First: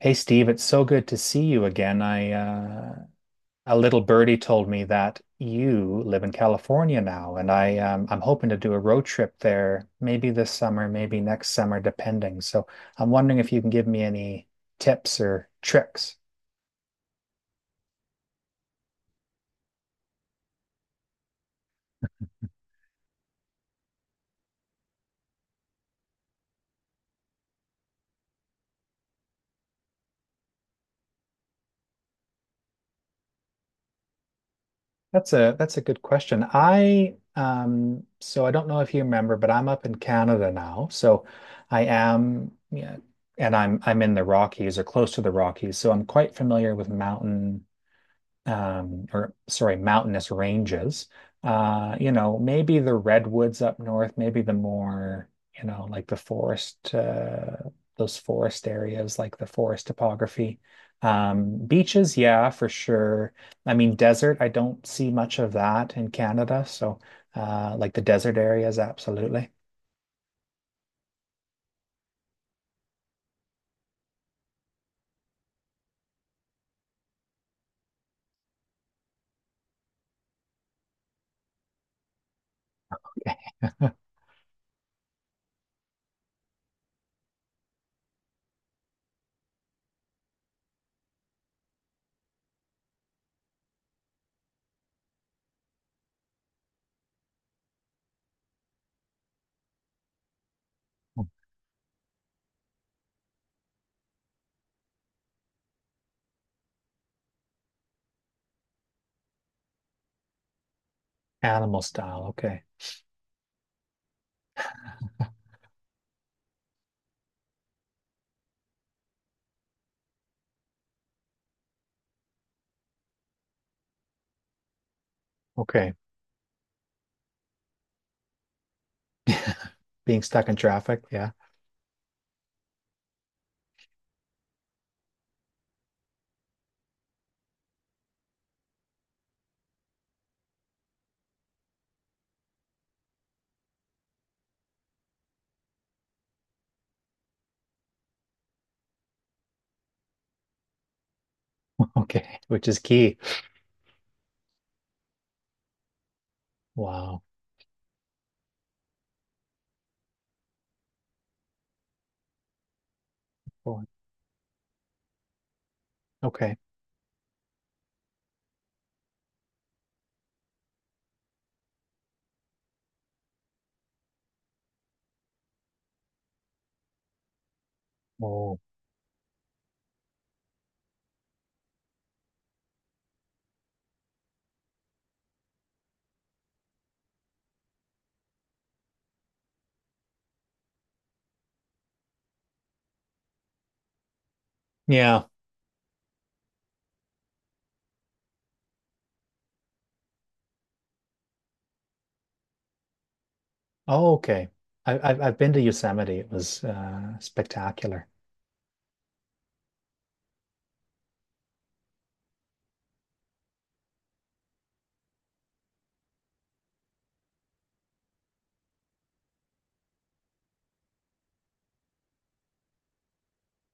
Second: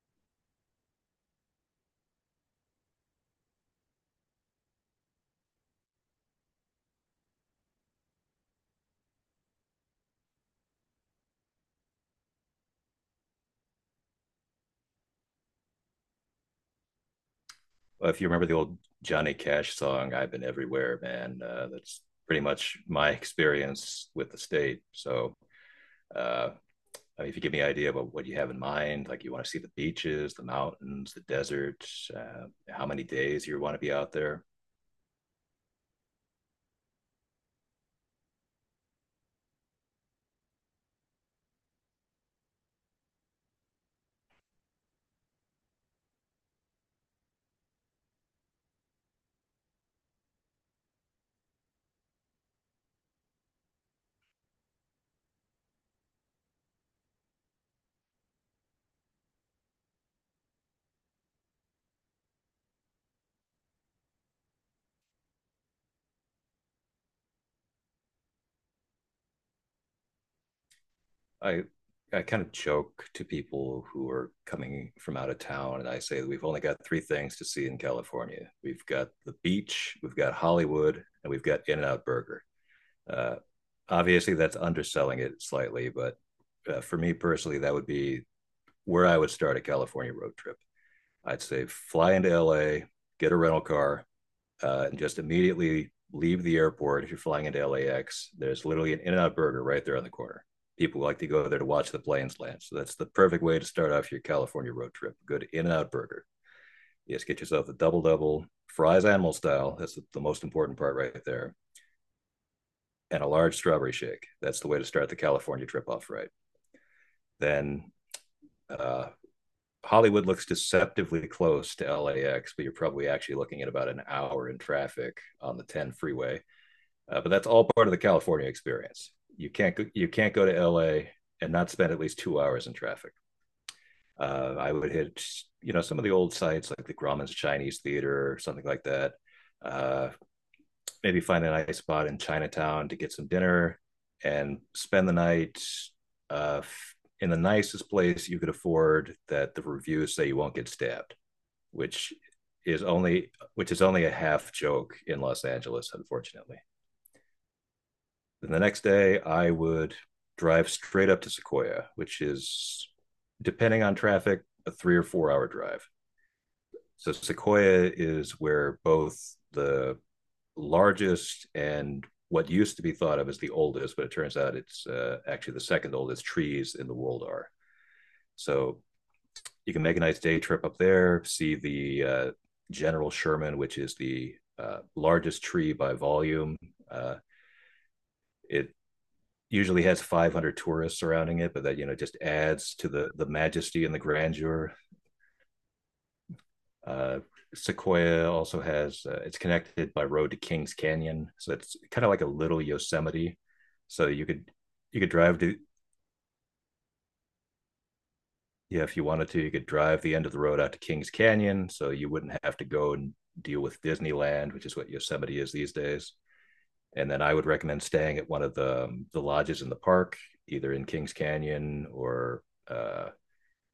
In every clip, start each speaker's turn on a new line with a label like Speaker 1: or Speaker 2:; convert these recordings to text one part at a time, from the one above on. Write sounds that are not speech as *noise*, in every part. Speaker 1: Hey Steve, it's so good to see you again. I A little birdie told me that you live in California now, and I'm hoping to do a road trip there, maybe this summer, maybe next summer, depending. So I'm wondering if you can give me any tips or tricks.
Speaker 2: Well, if you remember the old Johnny Cash song, I've been everywhere, man, that's pretty much my experience with the state. Uh, if you give me an idea about what you have in mind, like you want to see the beaches, the mountains, the desert, how many days you want to be out there.
Speaker 1: That's a good question. I so I don't know if you remember, but I'm up in Canada now. So I am, yeah, and I'm in the Rockies or close to the Rockies, so I'm quite familiar with mountainous ranges. Maybe the redwoods up north, maybe the more, you know, like the forest areas, like the forest topography. Beaches, yeah, for sure. I mean, desert, I don't see much of that in Canada. So, like the desert areas, absolutely.
Speaker 2: I, I kind of joke to people who are coming from out of town, and I say that we've only got three things to see in California. We've got the beach, we've got Hollywood, and we've got In-N-Out Burger. Uh, Obviously, that's underselling it slightly, but for me personally, that would be where I would start a California road trip. I'd say fly into LA, get a rental car, and just immediately leave the airport. If you're flying into LAX, there's literally an In N Out burger right there on the corner. People like to go there to watch the planes land. So that's the perfect way to start off your California road trip. Good In N Out burger. Yes, get yourself a double double, fries animal style. That's the most important part right there.
Speaker 1: Animal style, okay.
Speaker 2: And a large strawberry shake. That's the way to start the California trip off right. Then uh, Hollywood looks deceptively close to LAX, but you're probably actually looking at about an hour in traffic on the 10
Speaker 1: Okay.
Speaker 2: freeway. But that's all part of the California experience.
Speaker 1: *laughs*
Speaker 2: You
Speaker 1: Being
Speaker 2: can't go
Speaker 1: stuck
Speaker 2: to
Speaker 1: in traffic,
Speaker 2: LA
Speaker 1: yeah.
Speaker 2: and not spend at least 2 hours in traffic. I would hit you know some of the old sites like the Grauman's Chinese Theater or something like that. Uh, Maybe find a nice spot in Chinatown to get some dinner and spend the night, uh, in the nicest place you could afford that the reviews say you won't get stabbed, which
Speaker 1: Okay, which is
Speaker 2: is
Speaker 1: key.
Speaker 2: only which is only a half joke in Los Angeles, unfortunately.
Speaker 1: Wow.
Speaker 2: Then the next day, I would drive straight up to Sequoia, which is, depending
Speaker 1: Cool.
Speaker 2: on traffic, a 3 or 4 hour drive.
Speaker 1: Okay.
Speaker 2: So Sequoia is where both the largest and what used to be thought of as the oldest, but it turns out it's actually the second oldest trees in the world are.
Speaker 1: Oh.
Speaker 2: So you can make a nice day trip up there, see the General Sherman, which is the largest tree by volume. Uh, it usually has 500 tourists surrounding it, but that you know just adds to the majesty and the grandeur.
Speaker 1: Yeah.
Speaker 2: Uh, Sequoia also has, it's connected by road to Kings Canyon, so it's kind of like a little Yosemite. So
Speaker 1: Oh, okay. I,
Speaker 2: you could
Speaker 1: I've I've
Speaker 2: drive
Speaker 1: been
Speaker 2: to
Speaker 1: to Yosemite. It was spectacular.
Speaker 2: Yeah, if you wanted to you could drive the end of the road out to Kings Canyon, so you wouldn't have to go and deal with Disneyland, which is what Yosemite is these days. And then I would recommend staying at one of the lodges in the park, either in Kings Canyon or, uh,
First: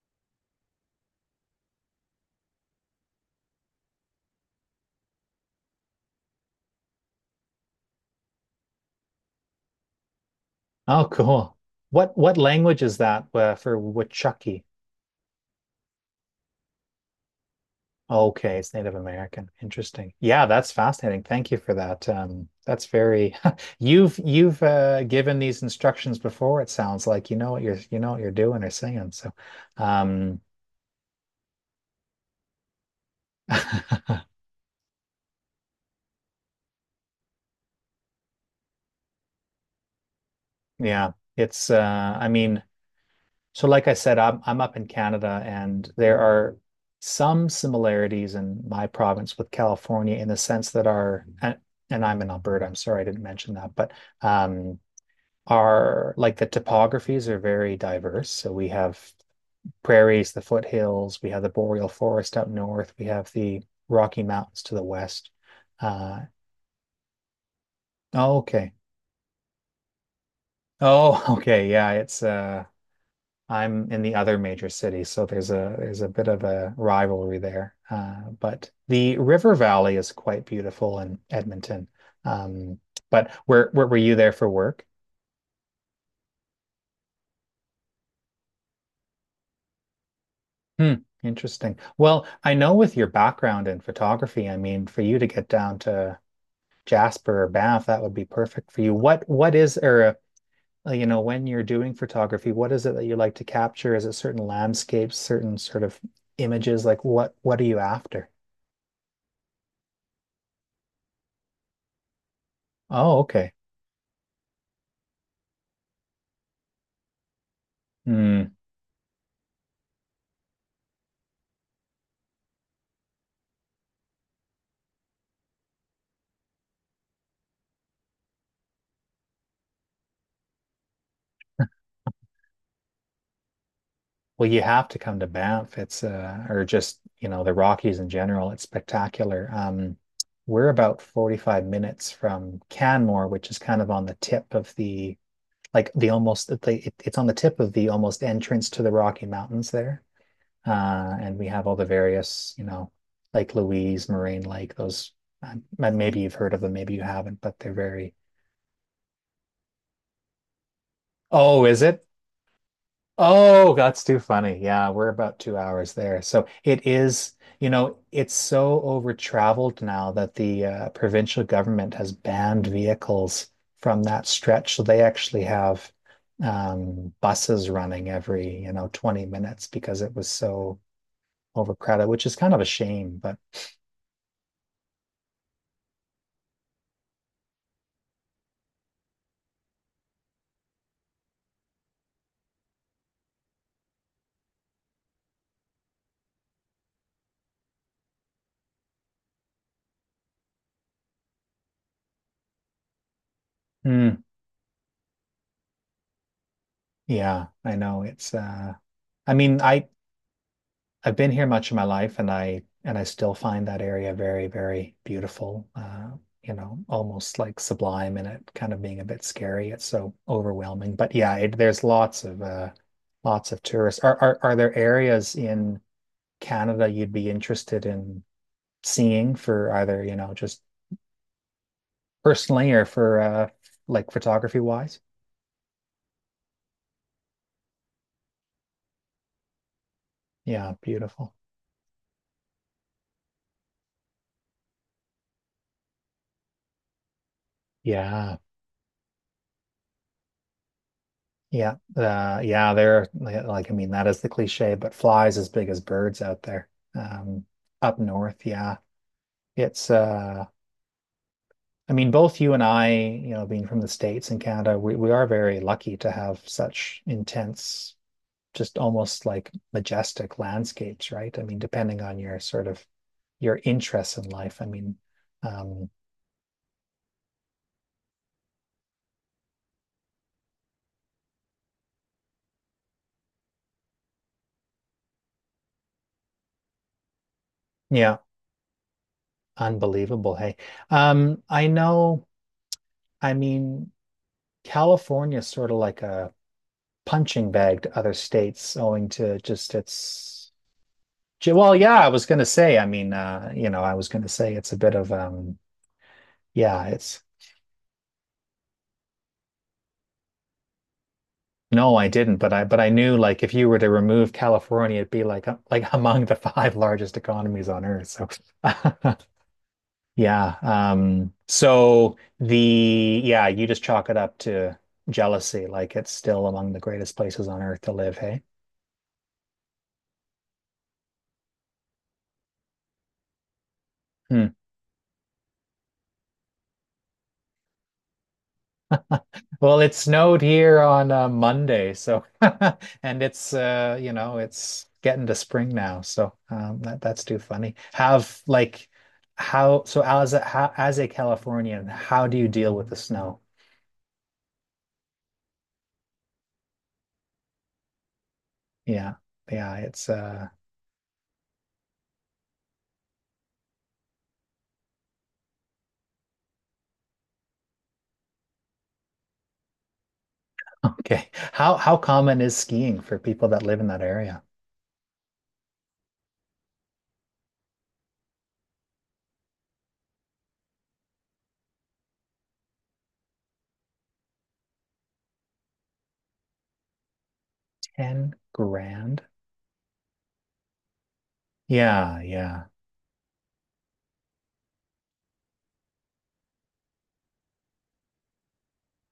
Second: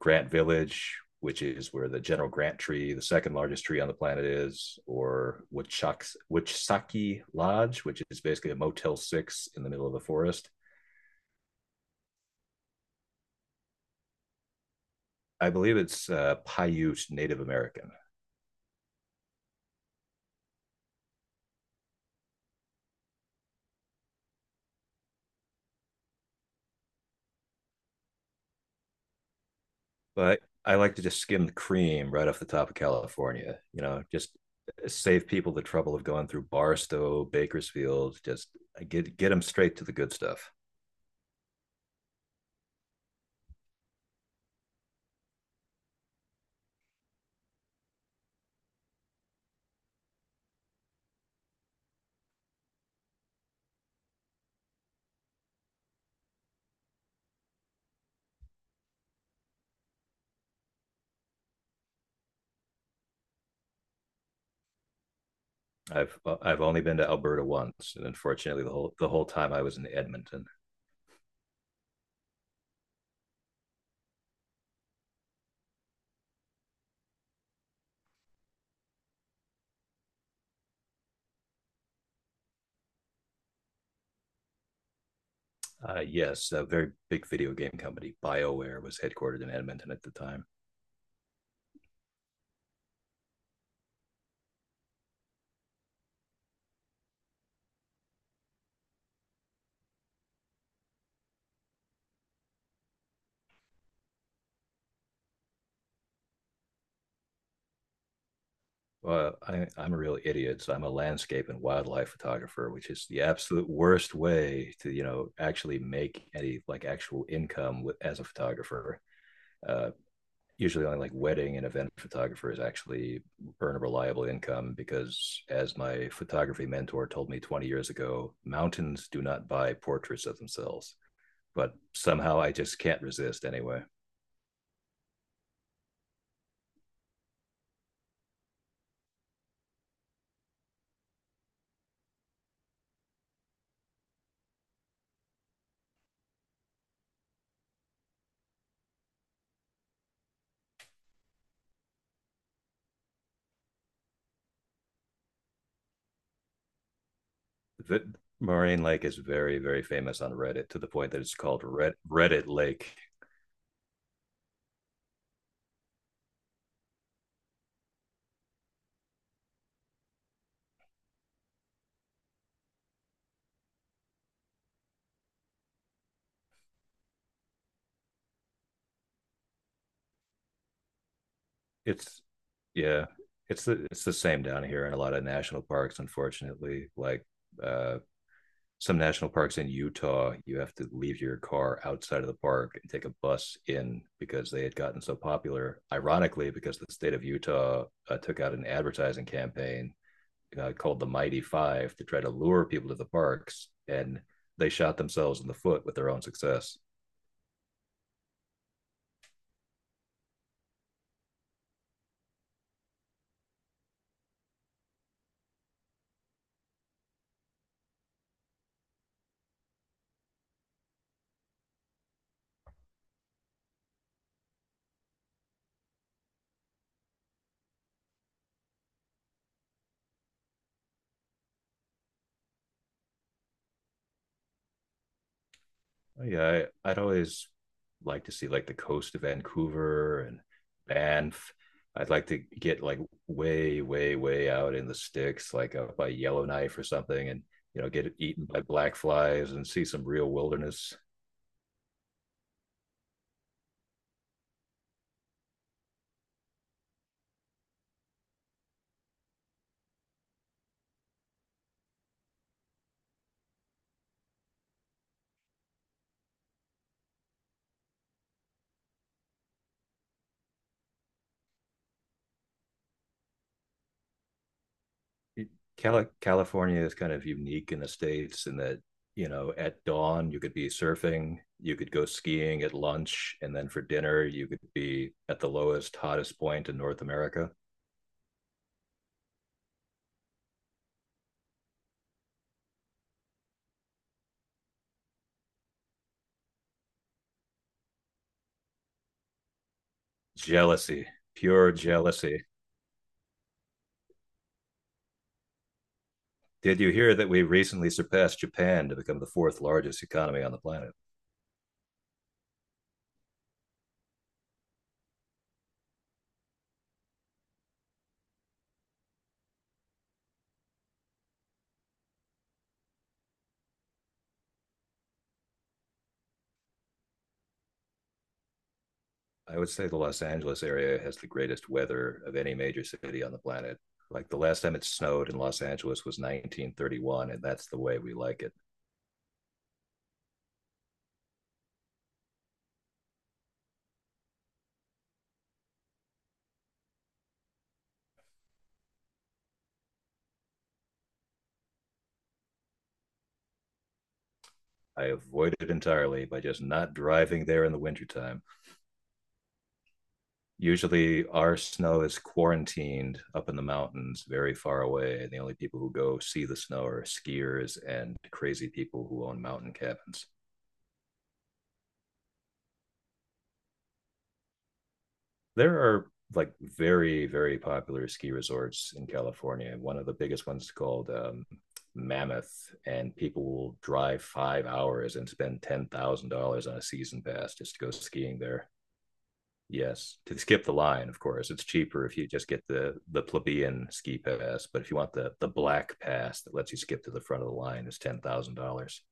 Speaker 2: Grant Village, which is where the General Grant tree, the second largest tree on the planet, is, or Wichsaki Lodge, which is basically a Motel 6 in the middle of the forest.
Speaker 1: Oh, cool. What language is that for Wichaki?
Speaker 2: I believe it's Paiute Native American,
Speaker 1: Okay, it's Native American. Interesting. Yeah, that's fascinating. Thank you for that. That's very. *laughs* You've given these instructions before. It sounds like you know what you're doing or saying. So,
Speaker 2: but
Speaker 1: um,
Speaker 2: I like to just skim the cream right off the top of California, you know,
Speaker 1: *laughs*
Speaker 2: just save people the trouble of going through Barstow, Bakersfield, just get them straight to the good stuff.
Speaker 1: yeah, it's. I mean. So, like I said, I'm up in Canada, and there are some similarities in my province with California in the sense that our and I'm in Alberta. I'm sorry I didn't mention that, but um, our like the topographies are very diverse. So we have prairies, the foothills, we have the boreal forest up north, we have the Rocky Mountains to the west. Uh,
Speaker 2: I've only been to Alberta once, and
Speaker 1: oh,
Speaker 2: unfortunately,
Speaker 1: okay.
Speaker 2: the whole time I was in Edmonton.
Speaker 1: Oh, *laughs* okay. Yeah, it's I'm in the other major city, so there's a bit of a rivalry there. But the river valley is quite beautiful in Edmonton. Um, but where were you there for work?
Speaker 2: Yes, a very big video game company, BioWare, was headquartered in Edmonton at the time.
Speaker 1: Hmm, interesting. Well, I know with your background in photography, I mean, for you to get down to Jasper or Banff, that would be perfect for you. What is or you know, when you're doing photography, what is it that you like to capture? Is it certain landscapes, certain sort of images? Like what are you after?
Speaker 2: Well, I'm a real idiot. So I'm a landscape and wildlife photographer, which is
Speaker 1: Oh,
Speaker 2: the
Speaker 1: okay.
Speaker 2: absolute worst way to, you know, actually make any like actual income with, as a
Speaker 1: Mm.
Speaker 2: photographer. Uh, Usually only like wedding and event photographers actually earn a reliable income because as my photography mentor told me 20 years ago, mountains do not buy portraits of themselves. But somehow I just can't resist anyway.
Speaker 1: Well, you have to come to Banff. It's or just, you know, the Rockies in general. It's spectacular. We're about 45 minutes from Canmore, which is kind of on the tip of the like the almost it's on the tip of the almost entrance to the Rocky Mountains there. And we have all the various, you know, Lake Louise, Moraine Lake, those maybe you've heard of them, maybe you haven't, but they're
Speaker 2: The
Speaker 1: very,
Speaker 2: Moraine Lake is very, very famous on Reddit to the point that it's called
Speaker 1: oh, is it?
Speaker 2: Reddit Lake.
Speaker 1: Oh, that's too funny. Yeah, we're about 2 hours there. So it is, you know, it's so over traveled now that the provincial government has banned vehicles from that stretch. So they actually have buses running every, you know, 20 minutes because it was so overcrowded,
Speaker 2: It's
Speaker 1: which is kind of a
Speaker 2: yeah,
Speaker 1: shame. But
Speaker 2: it's the same down here in a lot of national parks. Unfortunately, like, uh, some national parks in Utah, you have to leave your car outside of the park and take a bus in because they had gotten so popular. Ironically, because the state of Utah took out an advertising campaign called the Mighty Five to try to lure people to the parks,
Speaker 1: mm,
Speaker 2: and they shot themselves in the foot with their own success.
Speaker 1: yeah, I know it's, I mean, I, I've been here much of my life, and I still find that area very, very beautiful. You know, almost like sublime, and it kind of being a bit scary. It's so overwhelming. But there's lots of tourists. Are there areas in Canada you'd be interested in seeing for either, you know, just personally or for like photography wise?
Speaker 2: Oh, yeah, I'd always like to see like the coast of Vancouver and
Speaker 1: Yeah, beautiful.
Speaker 2: Banff. I'd like to get like way, way, way out in the sticks, like out by Yellowknife or something, and you know, get
Speaker 1: Yeah.
Speaker 2: eaten by black flies and see some real wilderness.
Speaker 1: Yeah, they're like, I mean, that is the cliche, but flies as big as birds out there. Um, Up north, yeah. It's, uh, I mean, both you and I, you know, being from the States and Canada, we are very lucky to have such intense, just almost like majestic landscapes, right? I mean, depending on your sort of your interests in life. I mean, um,
Speaker 2: California is kind of unique in the states in that you know at dawn you could be surfing, you could go skiing at lunch, and then for dinner you could be at the lowest, hottest point in North America.
Speaker 1: yeah, unbelievable. Hey, I know, I mean, California is sort of like a punching bag to other states owing to just its
Speaker 2: Jealousy, pure
Speaker 1: well, yeah, I was gonna
Speaker 2: jealousy.
Speaker 1: say, I mean, you know, I was gonna say it's a bit of
Speaker 2: Did
Speaker 1: yeah,
Speaker 2: you hear
Speaker 1: it's
Speaker 2: that we recently surpassed Japan to become the fourth largest economy on the planet?
Speaker 1: no, I didn't, but I knew, like, if you were to remove California, it'd be like, like *laughs* among the five largest economies on earth, so *laughs* yeah, so the yeah, you just chalk it up to jealousy. Like, it's still among the greatest places on earth to live, hey.
Speaker 2: I would say the Los Angeles area has the greatest weather of any major city on the planet. Like the
Speaker 1: Hmm.
Speaker 2: last time it snowed in Los Angeles was 1931, and that's the way we like it.
Speaker 1: Well, it snowed here on Monday, so *laughs* and it's you know, it's getting to spring now, so that's too funny. Have like how so as a how, as a Californian, how do you deal with the snow?
Speaker 2: I avoid it entirely by just not driving there in the wintertime.
Speaker 1: Yeah. Yeah, it's
Speaker 2: Usually, our snow is quarantined up in the mountains, very far away, and the only people who go see the snow are skiers and crazy people who own mountain cabins.
Speaker 1: *laughs* okay. How common is skiing for people that live in that area?
Speaker 2: There are like very very popular ski resorts in California. One of the biggest ones is called Mammoth, and people will drive 5 hours and spend $10,000 on a season pass just to go
Speaker 1: 10
Speaker 2: skiing there.
Speaker 1: grand?
Speaker 2: Yes, to skip the line, of course, it's cheaper if
Speaker 1: Yeah,
Speaker 2: you just get
Speaker 1: yeah.
Speaker 2: the plebeian ski pass. But if you want the black pass that lets you skip to the front of the line, it's $10,000.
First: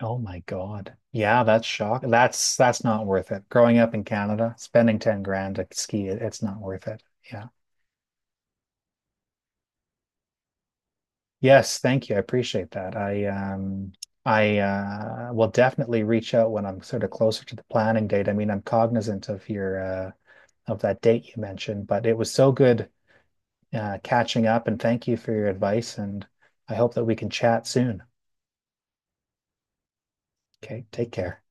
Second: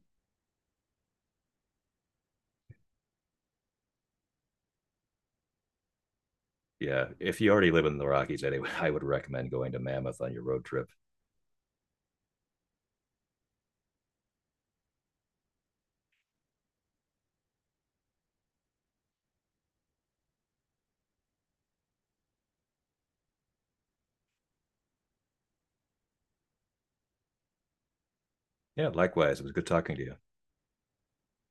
Speaker 1: Oh my God. Yeah, that's shock. That's not worth it. Growing up in Canada, spending 10 grand to ski, it's not worth it.
Speaker 2: Yeah, if
Speaker 1: Yeah.
Speaker 2: you already live in the Rockies anyway, *laughs* I would recommend going to Mammoth on your road trip.
Speaker 1: Yes, thank you. I appreciate that. I will definitely reach out when I'm sort of closer to the planning date. I mean, I'm cognizant of your of that date you mentioned, but it was so good catching up, and thank you for your advice, and I hope that we can chat soon.
Speaker 2: Yeah, likewise, it was good talking to you.
Speaker 1: Okay, take care.